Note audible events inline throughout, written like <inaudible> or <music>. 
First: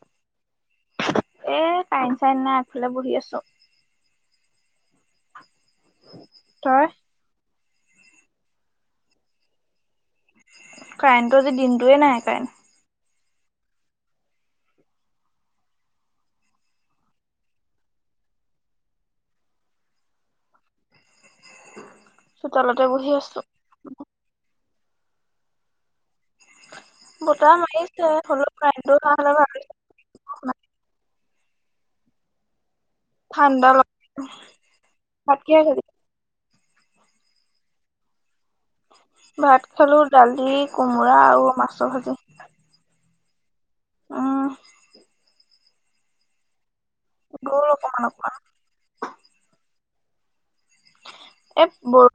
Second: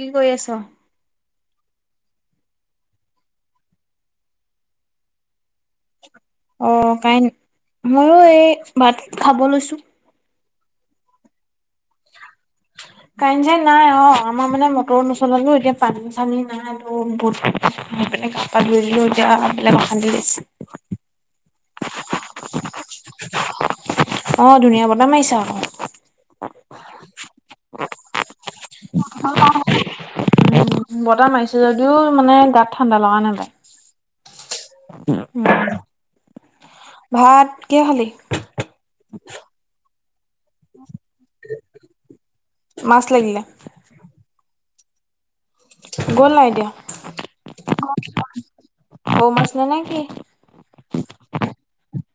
কি কৰি আছ? এ, কাইন চাইন নাই আগফালে বহি আছোঁ। তই অ', কাইন মইওঁ এই ভাত খাব লৈছোঁ। কাৰেণ্টটো আজি দিনটোৱে নাই কাৰেণ্ট। কাইন চাইন নাই অ', আমাৰ মানে মটৰ নচলালোঁ এতিয়া পানী চানী নাই। বেলেগ পানীয়ে গা পা ধুই আহিলোঁ এতিয়া বেলেগ অশান্তি লাগিছে। চোতালতে বহি আছোঁ। অ', ধুনীয়া বতাহ মাৰিছে আকৌ। বতাহ মাৰিছে হলেওঁ কাৰেণ্ট টো অহা হ'লে ভা বতাহ মাৰিছে যদিও মানে গাত ঠাণ্ডা লগা নাই। ঠাণ্ডা লগা নাই তাকেহে। ভাত কিহে খালি? ভাত খালোঁ দালি কোমোৰা আৰু মাছ ভাজি। মাছ লাগিলে? উম। গ'ল নাই এতিয়া গ'ল অকমান অকমান সৰু মাছ ন নেকি? এ, বৰ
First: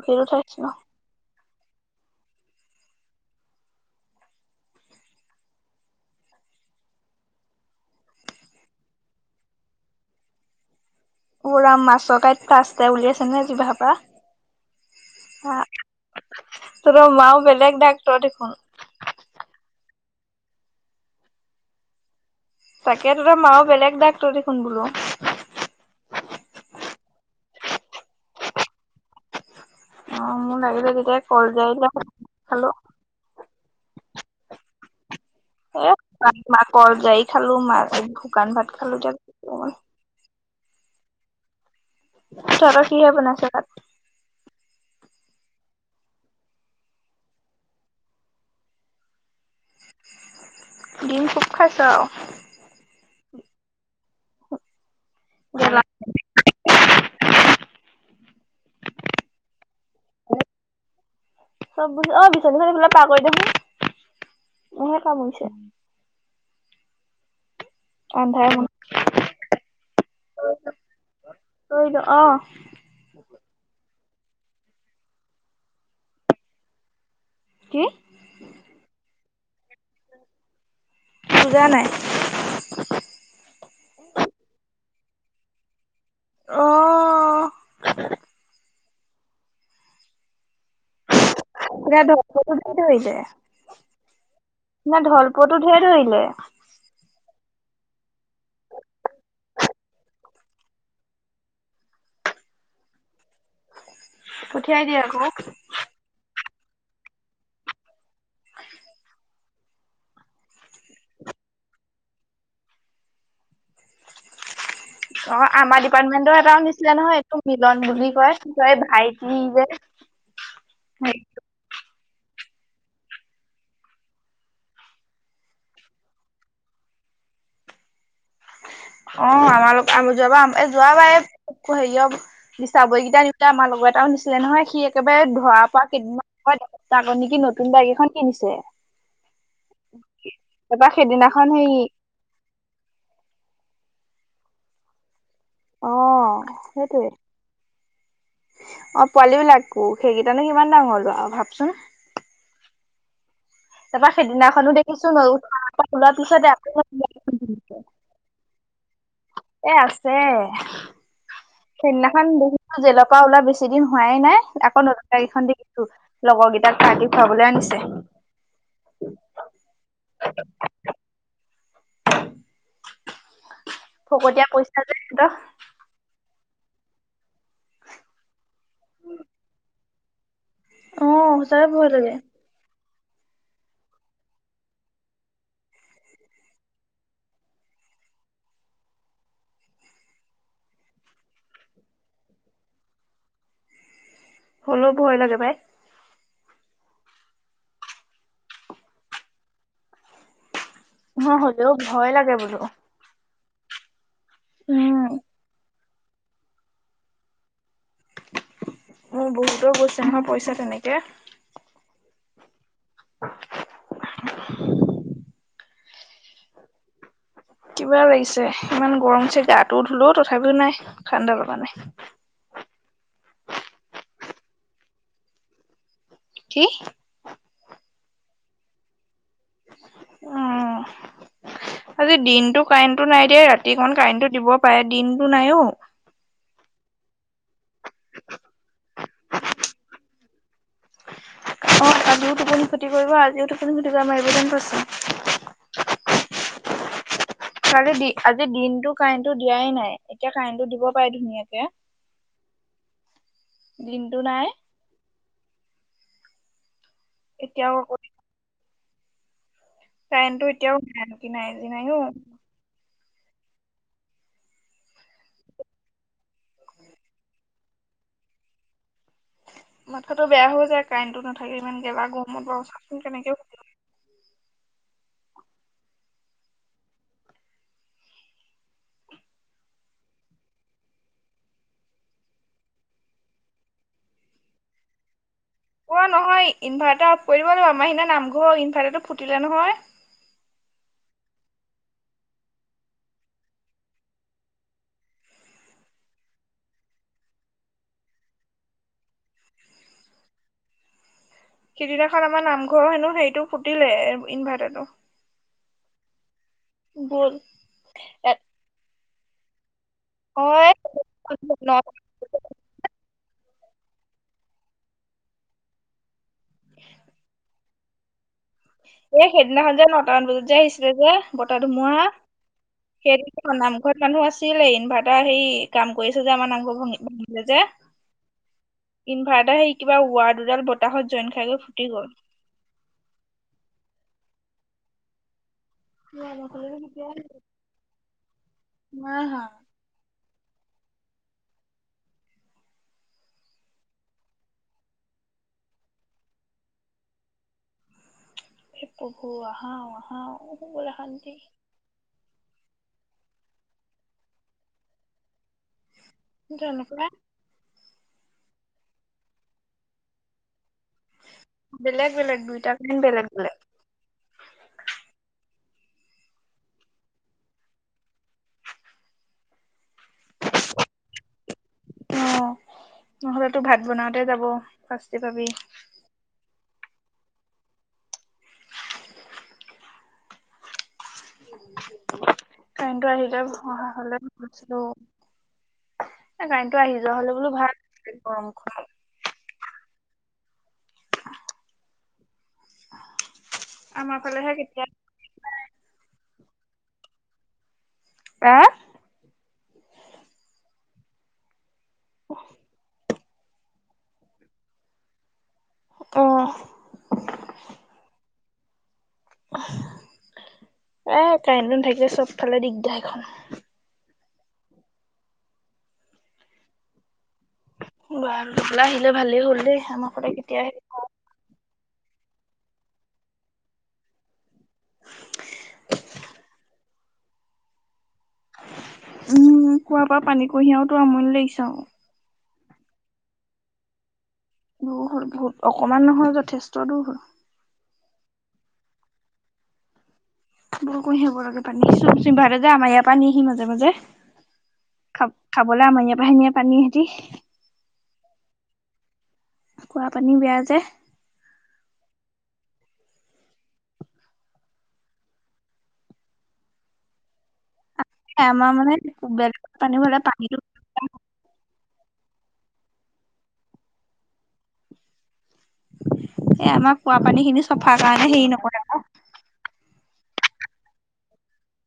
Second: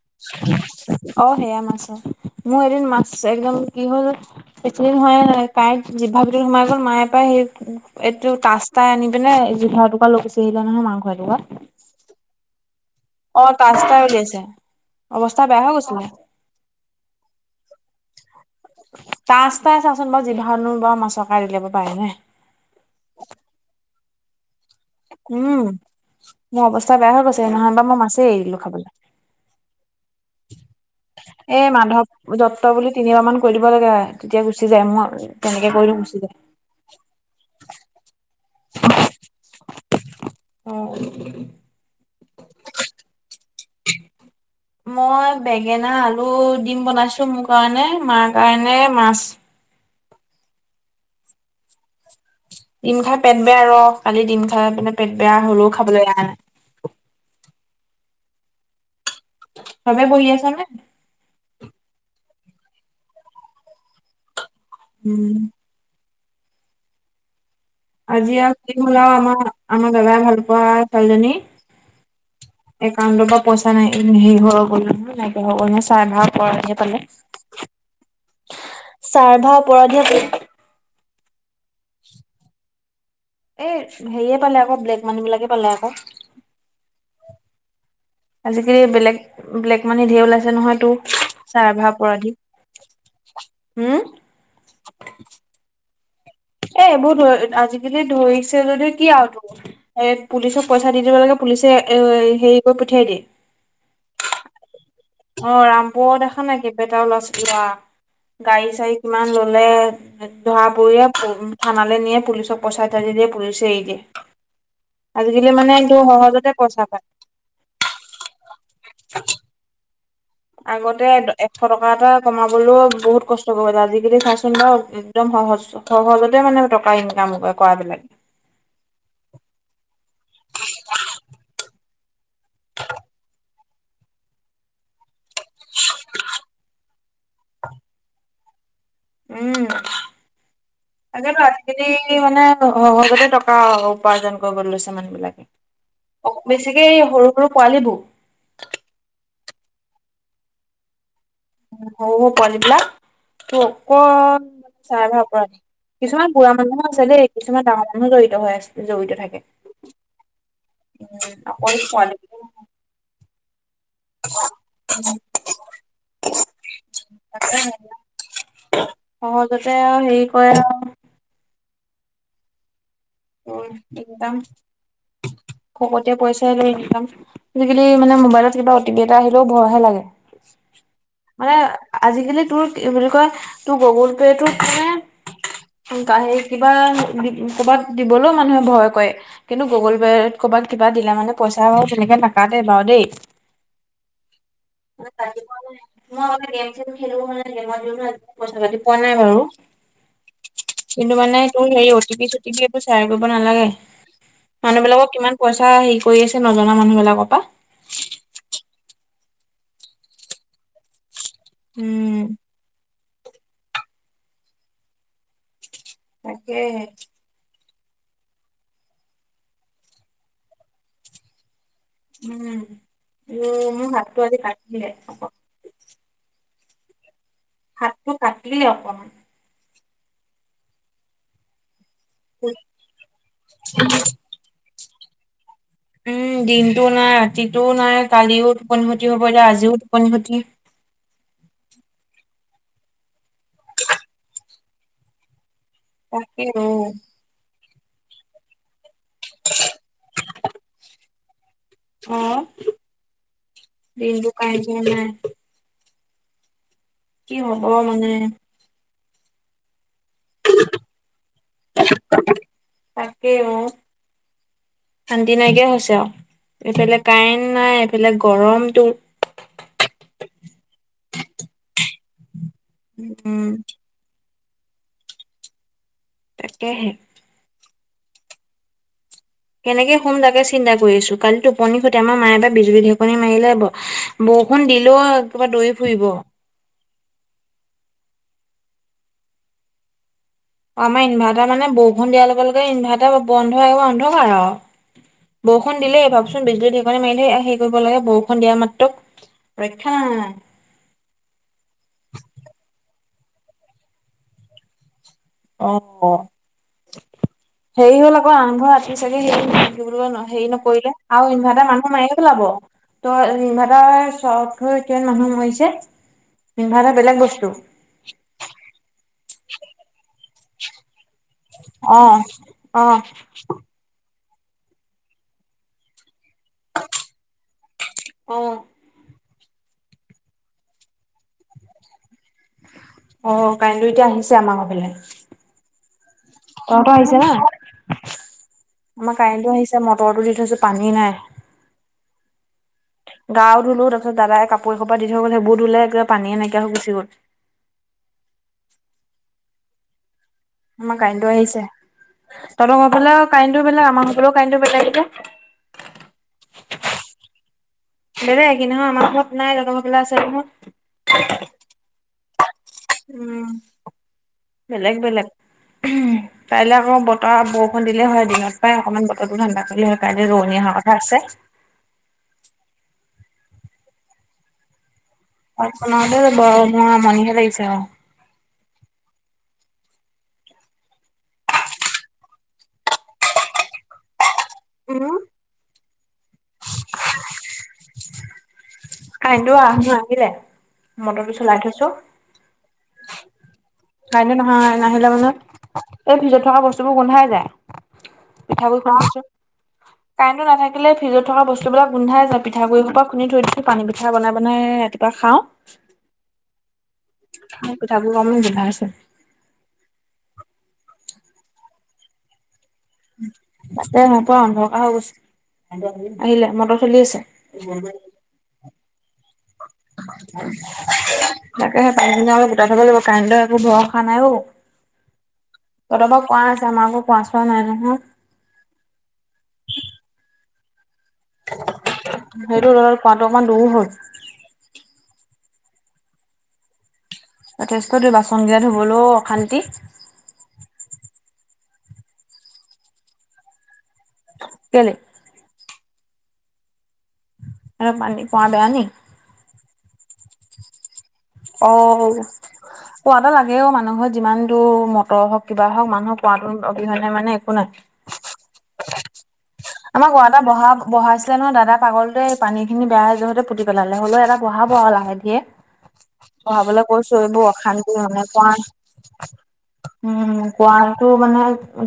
অ', সেয়া মাছহে মোৰ এদিন মাছ একদম কি হ'ল। বেছিদিন হোৱা নাই, কাঁইট জিভা ভিতৰত সোমাই গ'ল মায়ে পাই সে এইটো তাষ্টাই আনি পিনে জিভা এটোকুৰা লৈ গুচি আহিলে নহয় মাংস এটুকৰা। পুৰা মাছ কঠটা আছে উলিয়াইছে নে অ জিভাৰ পৰা তচ্তা উলিয়াইছে অৱস্থা বেয়া হৈ গৈছিলে তোৰ মাও বেলেগ ডাক্তৰ দেখোন তাছ ত চাচোন বাৰ জিভা বাৰ মাছৰ ক লব পাৰি নে তাকে তোতাৰ মাও বেলেগ দাক ত দেখোন বোলো উম মোৰ অৱস্থা বেয়া হৈ গৈছে নহয়ব মই মাছেই এৰিলো খাবলৈ অ মোৰ লাগি লাগি এ মানাধৱ যত্ত বুলি তিনিবাৰ মান কৰি দিব লাগে তেতিয়া গুচি যায় মোৰ তেনেকে কৰি এ দিও গুচি যায় ম কল যাই খালো মা শুকান ভাত খালো দ অ তৰ কিহে বনাইছো তাত মই বেঙেনা আলু দিম বনাইছো মোৰ কাৰণে মাৰ কাৰণে মাছ দম খুব খাইছ আৰু দম খাই পেট বেয়া ৰ কালি দম খাই মানে পেট বেয়া হলেও গেলা খাবলৈ অহা নাই তমে বহ আছ নে চব বুজি অ বিচনীচন ফা পাৰ কৰি দেখোন এহে কাম উম হৈছে আজি আন্ধাৰে আৰু হলও আমাৰ আমাৰ দাদাই ভাল পোৱা ছোৱালীজনী মুন্ধাৰে কৰিলো অ একাউণ্টৰ পৰা পইচা নাই হেৰি হৈ গ'লো নহয় নাইকিয় হৈ গ'ল নহয় চাই ভাল কৰাহে পালে কি চাৰ ভাপৰধীয়া বুজা নাই <inaudible> এই হেৰিয়ে পালে আকৌ ব্লেক মান বিলাকে পালে আকৌ অ আজিকালি বেলেগ বেলেগ মানহে ধঢেৰ ওলাইছে নহয়তো না ধল্পতটো ধেৰলে হম না ধল্পতটো ধঢেৰ কৰিলে এবোৰ ধ আজিকালি ধৰিছে যদিও কি আৰু তম এ পুলিচক পইচা দি দিব লাগে পুলিচে এ হেৰি কৰি পঠিয়াই দিয়ে পঠিয়াই দিয়ে আকৌ অ ৰামপুৰত দেখা নাই কেইবটাও লৰা ছোৱা গাড়ী চাড়ী কিমান ললে ধৰা পৰিুয়ে থানালে নে পুলিচক পচাই থাজি দিয়ে পুলিচে এৰি দিয়ে অ আজিকালি মানে আমাৰ কিটো ডিপাৰ্টমেন্টৰ সহজতে এটাও পইচা নিছিলে পাত নহয় মিলন বুলি কয় কয় ভাইটি যে আগতে এশ টকা এটা কমাবলৈও বহুত কষ্ট কৰিবে আজিকালি চাচোন বাৰু একদম সহজ সহজতে মানে টকা ইনকাম কৰাবলাক অ আমাৰ যোৱাবাৰ এ যোৱাবাৰ হেৰি নিচাবৈকেইটা নাই আমাৰ লগৰ এটাও নিছিলে নহয় সি একেবাৰে ধৰা পৰা কেইদিনমান তাকত নেকি নতুন বাইগ এখন কিনিছে উম তাৰপৰা আগে সেইদিনাখন হেৰি ৰাতি মানে সহজতে টকা উপাৰ্জন কৰিবলৈ লৈছে মানুহ বিলাকে অ বেছিকে সৰু সৰু পোৱালী বোৰ অ' পোৱালী বিলাকো, সেইকেইটানো কিমান ডাঙৰ ল'ৰা আৰু ভাবচোন। সৰু, সৰু পুৱালিবিলাক। তাৰপৰা অ-অকল সেইদিনাখনো দেখিছো চাইবাৰ অপৰাধী ওলোৱাৰ কিছুমান পিছতে বুঢ়া মানুহো আছে দেই, কিছুমান আকৌ ডাঙৰ মানু নুহ জড়িত হৈ আছে, জড়িত থাকে। এ' আছে। উম' আপ সেইদিনাখন বহুটো জেলৰপৰা ওলাই বেছি ধেইদিন হোৱাই নাই আকৌ নতুন গাড়ীখন দেখিছোঁ, লগৰকেইটাক কালি খুৱাবলৈ আনিছে। সহজতে আৰু হেৰি কৰে আ। ফকতিয়া পইচা যে সিহঁতৰ। ফকতিয়া পইচাই ইনকাম। আজিকালি মানে মবাইলত কিবা অ টি পি এটা আহিলেও ভয় হে লাগে। অ মানে সঁচাকে ভয় লাগে। আজিকালি তোৰ কি বুলি কয়, তোৰ গুগোল পে টোত মানে <inaudible> কিবা দি কৰবাত দিবলৈও মানুহে ভয় কৰে। কিন্তু গুগোল পে'ত ক'ৰবাত কিবা দিলে মানে পইচা বাৰু তেনেকে নাকাতে বাৰু দেই। হ'লেও ভয় লাগে পাই। মই আগতে গেম-ছেম খেলো, গেমত আজিলৈকে পইচা-পাতি পোৱা নাই বাৰু। কিন্তু অ মানে তোৰ হ'লেও হেৰি ভয় লাগে বোলো। অতিপি-চটিপি এইবোৰ চব চেয়াৰ কৰিব নালাগে, মানুহ উম বিলাকক কিমান পইচা হেৰি কৰি আছে, নজনা মানুহ বিলাকৰ পৰা। মোৰ বহুতৰ গৈছে হেনো পইচা তেনেকে। উম। <unintelligible> তাকেহে। কিবা লাগিছে, ইমান গৰম যে গাটোও ধুলোও তথাপিও নাই, ঠাণ্ডা ল'গা নাই। উম, মোৰ হাতটো আজি কাটিলে। কি? হাতটো কাটিলে অকমান। অহ'। আজি দিনতটো কাৰেণ্টটো নাই দিয়া, ৰাতিকন কাৰেণ্টটো দিব পাৰে, দিনটো নাইও। উম, দিনটো নাই ৰাতিটোও নাই, কালিও টোপনি ক্ষতি হ'ব এতিয়া, আজিও টোপনি ক্ষতি। অ' আজিও টোপনি ক্ষতি কৰিব, আজিও টোপনি ক্ষতি কৰি মাৰিব যেন পাইছোঁ। তাকে অ'। কালি দিন, আজি দিনটো কাৰেণ্টটো দিয়াই নাই, এতিয়া কাৰেণ্টটো দিব পাৰে ধুনীয়াকে। অহ' দিনটো কাৰেণ্ট দিনটো নাই দিয়া নাই। কি হ'ব এতিয়াও আকৌ মানে। কাৰেণ্টটো এতিয়াও কি নাই, কি নাই অ'। তাকে অ'। শান্তি নাইকিয়া হৈছে আৰু এইফালে কাৰেণ্ট নাই, এইফালে গৰমতটো। মাথা টো বেয়া হৈ যায়, কাৰেণ্ট টো নাথাকে ইমান গেলা গৰমত বাৰু। কেনেকে উম। তাকেহে। কেনেকে শুম তাকে চিন্তা কৰি আছো, কালি টোপনি ক্ষতি আমাৰ মায়ে বা বিজুলী ঢেকনি মাৰিলে বৰ বৰষুণ দিলেওঁ কিবা দৌৰি ফুৰিব অ' নহয় ইনভাৰ্টাৰ অফ কৰিব লাগিব, আমাৰ সিদিনা নামঘৰৰ ইনভাৰটাৰটো ফুটিলে নহয়। অ' আমাৰ ইনভাৰ্টাৰ মানে বৰষুণ দিয়াৰ লগে লগে ইনভাৰ্টাৰ বন্ধ বন্ধ হয় আৰু। বৰষুণ দিলেই ভাবচোন বিজুলী-ঢেৰেকণি মাৰিলে এয়া হেৰি কৰিব লাগে, বৰষুণ দিয়াৰ মাত্ৰক। ৰৈখা নাই। সিদিনাখন আমাৰ নামঘৰৰ হেনো সেইটো ফুটিলে, ইনভাৰ্টাৰটো। অহ'। গ'ল। হেৰি হ'ল আকৌ আমধৰ ৰাতিপ চি হেৰি অ' নকৰিলে আৰু ইনভাৰ্টাৰ মানুহ মাৰে চেলাব তই ইনভেটাৰ চৰত হৈ কিমান মানুহ মৰিছে। ইনভাইৰ্টাৰ বেলেগ বস্তু। এই সেইদিনাখন যে নটামান বজাত যে আহিছিলে যে বতাহ ধুমুহা অ', অ', সেইদিনা খন নামঘৰত মানুহ আছিল ইনভাইৰ্টাৰ সেই কাম কৰিছে যে আমাৰ নামঘৰ যে অ' ইনভাৰ্টাৰ সেই কিবা ৱাল দুডাল বতাহত জইন খাই গৈ ফুটি গ'ল। অ' কাৰেণ্টটো এতিয়া আহিছে আমাৰ হেই ফালে তহঁতৰ আহিছে না, আমাৰ ইমান হা কাৰেণ্টটো আহিছে। এতিয়া মটৰটো দি থৈছোঁ পানী নাই। গাও ধুলো তাৰপিছ দাদাই কাপোৰ এশোপা দি থৈ গ'ল সেইবোৰলে পানীয়ে নাইকিয়া হৈ গুচ গ'ল। প্ৰভু আহা আহা। আমাৰ কাইণ্টো আহিছে, তহঁত সেইফালেও কাইণ্টো বেলেগ, আমাৰ ইফালেও কাইন্টো বেলেগ, এতিয়া <unintelligible> দাদা এইকেইদিন হ'ল আমাৰ ঘৰত নাই। দোকান ফালে আছে নহয়। বেলেগ-বেলেগ দুইটাক উম, বেলেগ-বেলেগ উম। কাইলৈ আকৌ বতৰ, বৰষুণ দিলে হয় দিনত পায় অকণমান বতৰটো ঠাণ্ডা কৰিলে হয়, কাইলৈ ৰোৱনী অহাৰ কথা আছে। অ নহ'লেতো ভাত বনাওঁতে যাব শাস্তি পাবি। ভাত বনাওতে যাব মোৰ আমনিহে লাগিছে আৰু। কাইন্টো আহিলে, অহা হ'লে আছিলোঁ। উম, এ কাৰেণ্টটো আহি যোৱা হ'লে বোলো ভাল আছিল গৰমখনত। কাৰেন্টো আহ আহিলে মটৰটো চলাই থৈছোঁ। আমাৰ কাইলৈ ফালেহে নহয় কেতিয়া নাহিলে মানে এই ফিজত থকা বস্তুবোৰ গোন্ধাই যায় আহ পিঠাবোৰ খো কাৰেণ্টো নাথাকিলে ফিজত থকা বস্তুবিলাক গোন্ধাই যায়। পিঠাগুড়ি শোপা খুন্দি থৈ দিছোঁ। পানী পিঠা বনাই-বনাই ৰাতিপুৱা খাওঁ। অ পিঠাবোৰ আকমান গোন্ধাই আছে। এ কাৰেণ্টন নাথাকিলে চবফালে দিগদাৰ। এখন তাতে ন' পুৰা অন্ধৰকাৰ হৈ গৈছে, আহিলে মটৰ চলি আছে। বাৰু <unintelligible> আহিলে ভালেই হ'ল দেই। আমাৰ ফালে কেতিয়া আহে তাকেহে পানী-চানী অকন গোটাই থব লাগিব কাৰেন্টৰ একো ভৰসা নাই অহ। তহঁতৰ বাৰু কোৱা আছে, আমাৰ আকৌ কোৱা-চোৱা নাই নহয়। উম, কোৱাৰ পৰা পানী কঢ়িয়াওটে আমনি লাগিছে আৰু। সেইটো তহঁতৰ কোৱা অকমান দূৰ হ'ল। দুৰ হ'ল বহুত, অকমান নহয় যথেষ্ট দূৰ হ'ল। যথেষ্ট দূৰ বাচন গিলা ধুবলৈও অশান্তি। বহুত কঢ়িয়াব লাগে পানী, চিম-চিম ভাৰতে যে আমাৰ ইয়াৰ পৰা নিহহি মাজে-মাজে। কেলে? খাব-খাবলৈ আমাৰ পৰাহে নিয়ে পানী সিঁহতে। আৰু পানী পা বেয়া নি? কোৱাৰ পানী বেয়া যে। ঔ। কুঁৱাতো লাগে অহ মানুহৰ যিমান দূৰ মটৰ হওঁক, কিবা হওঁক, মানুহক কুঁৱাতোৰ অবিহনে মানে একো নাই। এ আমাৰ মানে বে আমাৰ গঢ় এটা বহা বহাইছিলে নহয় দাদা পাগলটোৱে পানীখিনি বেয়া হৈ যাওঁতে পুতি পেলালে, হ'লেও এটা বহাব আৰু লাহে ধিৰে। এ বঢ়াবলে আমাৰ খোৱা কৈছো পানী এইবোৰ খিনি চফাৰ অশান্তি কাৰণে মানে হেৰি কোৱা নকৰে আকৌ উম, কুঁৱাটো মানে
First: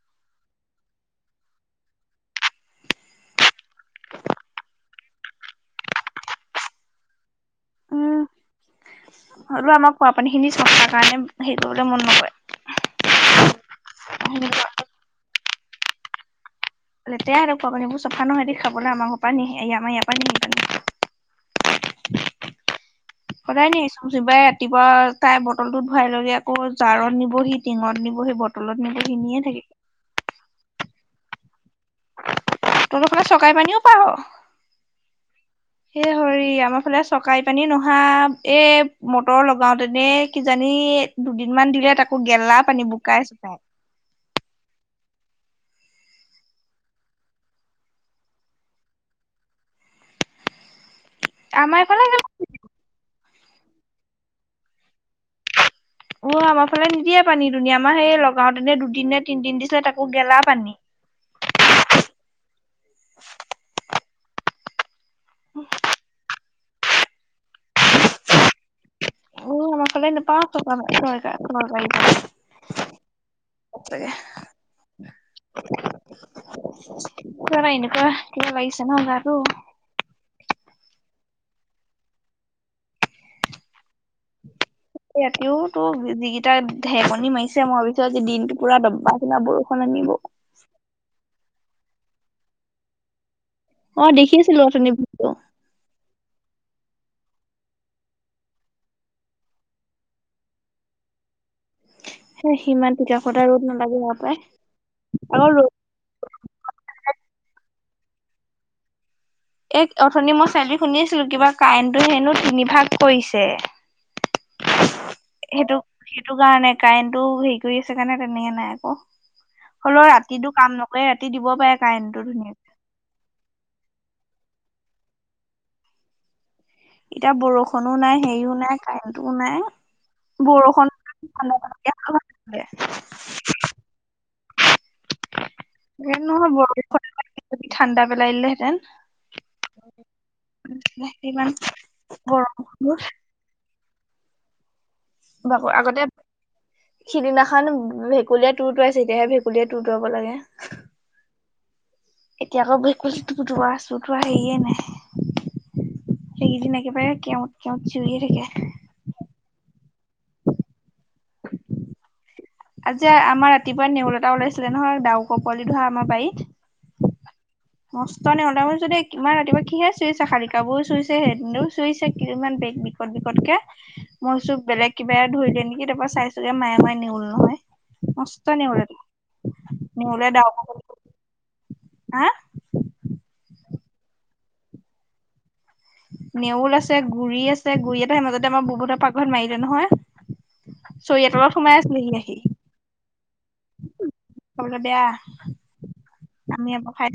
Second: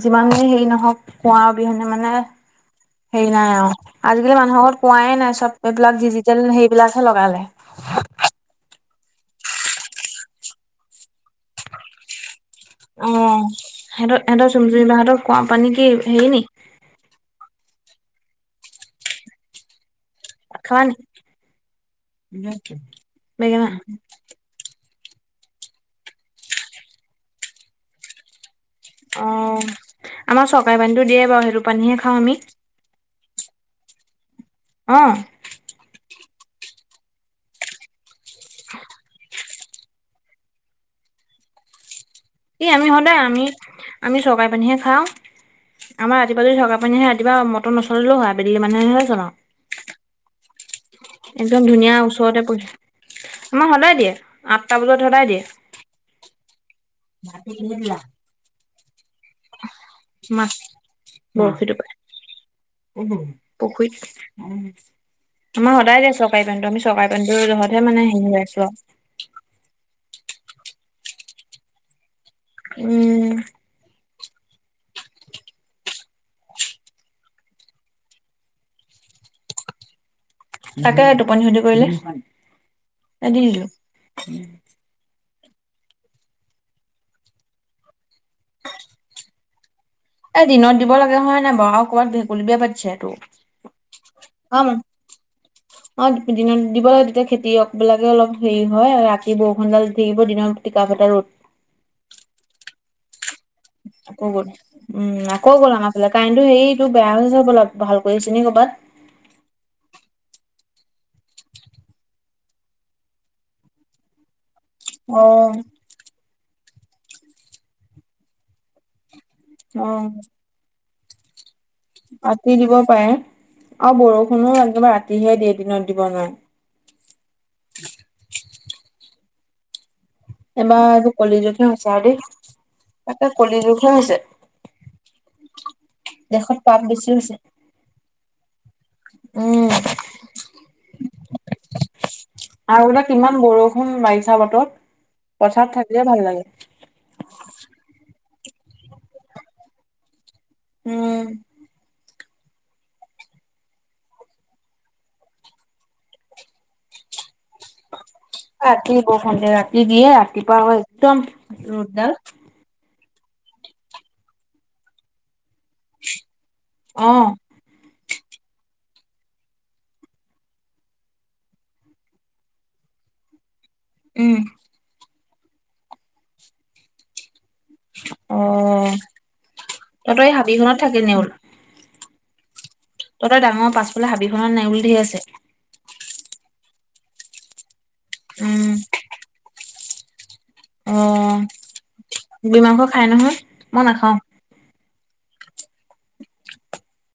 যিমানেই হেৰি নহওঁক কুঁৱাৰ অবিহনে মানে হেৰি নাই আৰু। আজিকালি মানুহৰ আগত কুঁৱাই নাই চব এইবিলাক ডিজিটেল সেইবিলাকহে লগালে। উম, আৰু আমাক কুঁৱাৰ পানীখিনি চকাৰাৰ কাৰণে হেৰি কৰিবলৈ মন নকৰে। অহ, সিহঁতৰ, সিহঁতৰ-সিহঁতৰ চুজুৰিমা হাতৰ কুঁৱম পানী কি হেৰি নি। লেতোই আৰু কুঁৱা পানীবোৰ চফা নহয় দি খাবলৈ আমাৰ ঘৰৰ পৰা নিয়ে এই আমৰ ইয়াত ভাত খালা নেকি? বেঙেনা সদায় নিয়ে চুমজুৰিবাই ৰাতিপুৱা তাই বটলটোত ভৰাই লৈ আকৌ জাৰত নিবহি টিংত নিবহি ব অহ, আমাৰ চৰকাৰী পানীতটো দিয়ে বাৰু সেইটো পানীহে খাওঁ আমি। তহঁতৰ ফালে চৰকাৰী পানীও পাওঁ হ'। অ সে হৰি আমাৰ ফালে চকাই পানী নোহা এই মটৰৰ লগত গাওঁতেনে কিজানি দুদিনমানান দিলে তাকো গেলা এই আমি পানী সদায় বুকাই আমি চুকাই আমি চকাই পানীহে খাওঁ আমাৰ ৰাতিুৱা যদি থকা পানহ ৰাপুৱা মটৰ নচলিলেও হয় ববেলি মানুে চলও একদম আমাৰ ধুনীয়া এইফালে ওচৰতে পৰি আমাৰ সদায় দিয়ে আঠটা বজাত সদায় দিয়ে উ আমাৰ ফালে নিদিয়ে পানী দুুনীয়া আমাৰ সেই লগাওঁতেনে দুদিন নে তিনদিন দিনা তাকো গেলা মাছ পানী বৰশীটো প উ পুখুৰীত উ আমাৰ সদায় দিয় চৰকাৰী পেনটো আমি চৰকাৰী পেণ্টটো জহতহে মানে হেৰি হৈ আছো আৰু উ ন চে প উম সাগে তৰা হিনেুৱ ক লাগিছে ন গাাৰো তাকে টোপনি সুধ কৰিলে এদিল দিো ৰাতিও তো যিিকিটা েকনি মাৰিছে মাৰ পিছত দিনটো পুৰা দব্বা সিনা বৰষুণ আনিব এ দিনত দিব লাগে হয় নাই বাৰু আৰু ক'ৰবাত ভেকুলিবিয় পাতিছে তটো অ দেখিছিলো অু অ দিনত দিব লাগে তেতিয়া খেতিয়ক বিলাকে অলপ হেৰি হয় ৰাতি বৰষুডাল থাকিব দনৰত কা এটা ৰোত স সিমান টকাশত ৰ'দ নালাগে ন পায় আক আ কাইনটোো স এইটো বেয়া হৈছে বলপ ভাল কৰি আছেিনি কৰ'ৰবাত এই অথনি মই চেলেৰিী শুনি আছিলো কিবা কাৰেণ্টো হেনো তিনিভাগ কৰিছে অ', সেইটো সেইটো কাৰণে কাৰেণ্টটো হেৰি কৰি আছে কাৰণে তেনেকে নাই আকৌ অ', হলেও ৰাতিটো কাম নকৰে ৰাতি দিব পাৰে কাৰেণ্ট টো ৰাতি ধুনীয়াক দিব পাৰে আৰু বৰষুণোও একেবাৰে ৰাতিহে দ এ দিনত দিব নোৱ এতিয়া বৰষুণো নাই হেৰিও নাই কাৰেণ্টও নাই এবাৰ বৰষুণ এইবোৰ কলেজতহে সঁচা দেই ঠাণ্ডা এ কলি জোখে হৈছে দেশত পাপ বেছি হৈছে ঠাণ্া পেলাইিলেহেতেন উম, সেইমান আগতে গৰমবোৰ কিমান বৰষুণ বাগিচা বাতত বাবু আগতে সিদিনাখন ভেকুলীয়া তুৰ তটৰাাইছে তেতিাহে ভেকুলীয়া তৰ তৰাাব লাগে উম এতিয়া আকৌ বক বজোৱা আছো তোৱা হেয়ে নাই সেইকেইদিন একেবাৰে কেৱত কেওত চুৰিয়ে থাকে ৰাতি গ খে ৰাতি দিয়ে ৰাতিপুৱা একদম ৰ'দডাল আজি আমাৰ ৰাতিপুৱা নেউল এটা ওলাইছিলে নহয় ডাউ কপলি ধৰা আমাৰ বাৰীত অ নষ্ট নহ ত মোৰ যদি ইমান ৰাতিুৱা কিহে চুইছে শালী কাপোৰো চুইছে হেদিনো চুইছে কিমান বেগ বি বিত বিষতকে উম, মইো বেলেগ কিবা এ ধৰিলে নেকি তাৰপৰা চাইছোগে মায়ে মায়ে নিউল নহয়। মস্ত নেউল অ' এটা। ত ত নেউলে এই ডাউক হাবিখনত থাকে নেউল। হা তহঁতে ডাঙৰ পাছফালে হাবিখনত নে উলি ধি আছে। নেউল আছে গুৰি আছে গুৰি এটা সেই মাজতে আমাৰ উম, বুতৰ পাকঘৰত মাৰিলে নহয়। অ', চৰিয়াতলত সোমাই আছিলেহি আহি। বুঢ়ী মাংস খাই নহয়? মই নাখাওঁ। খবলৈ বেয়া আমি আকৌ খাইো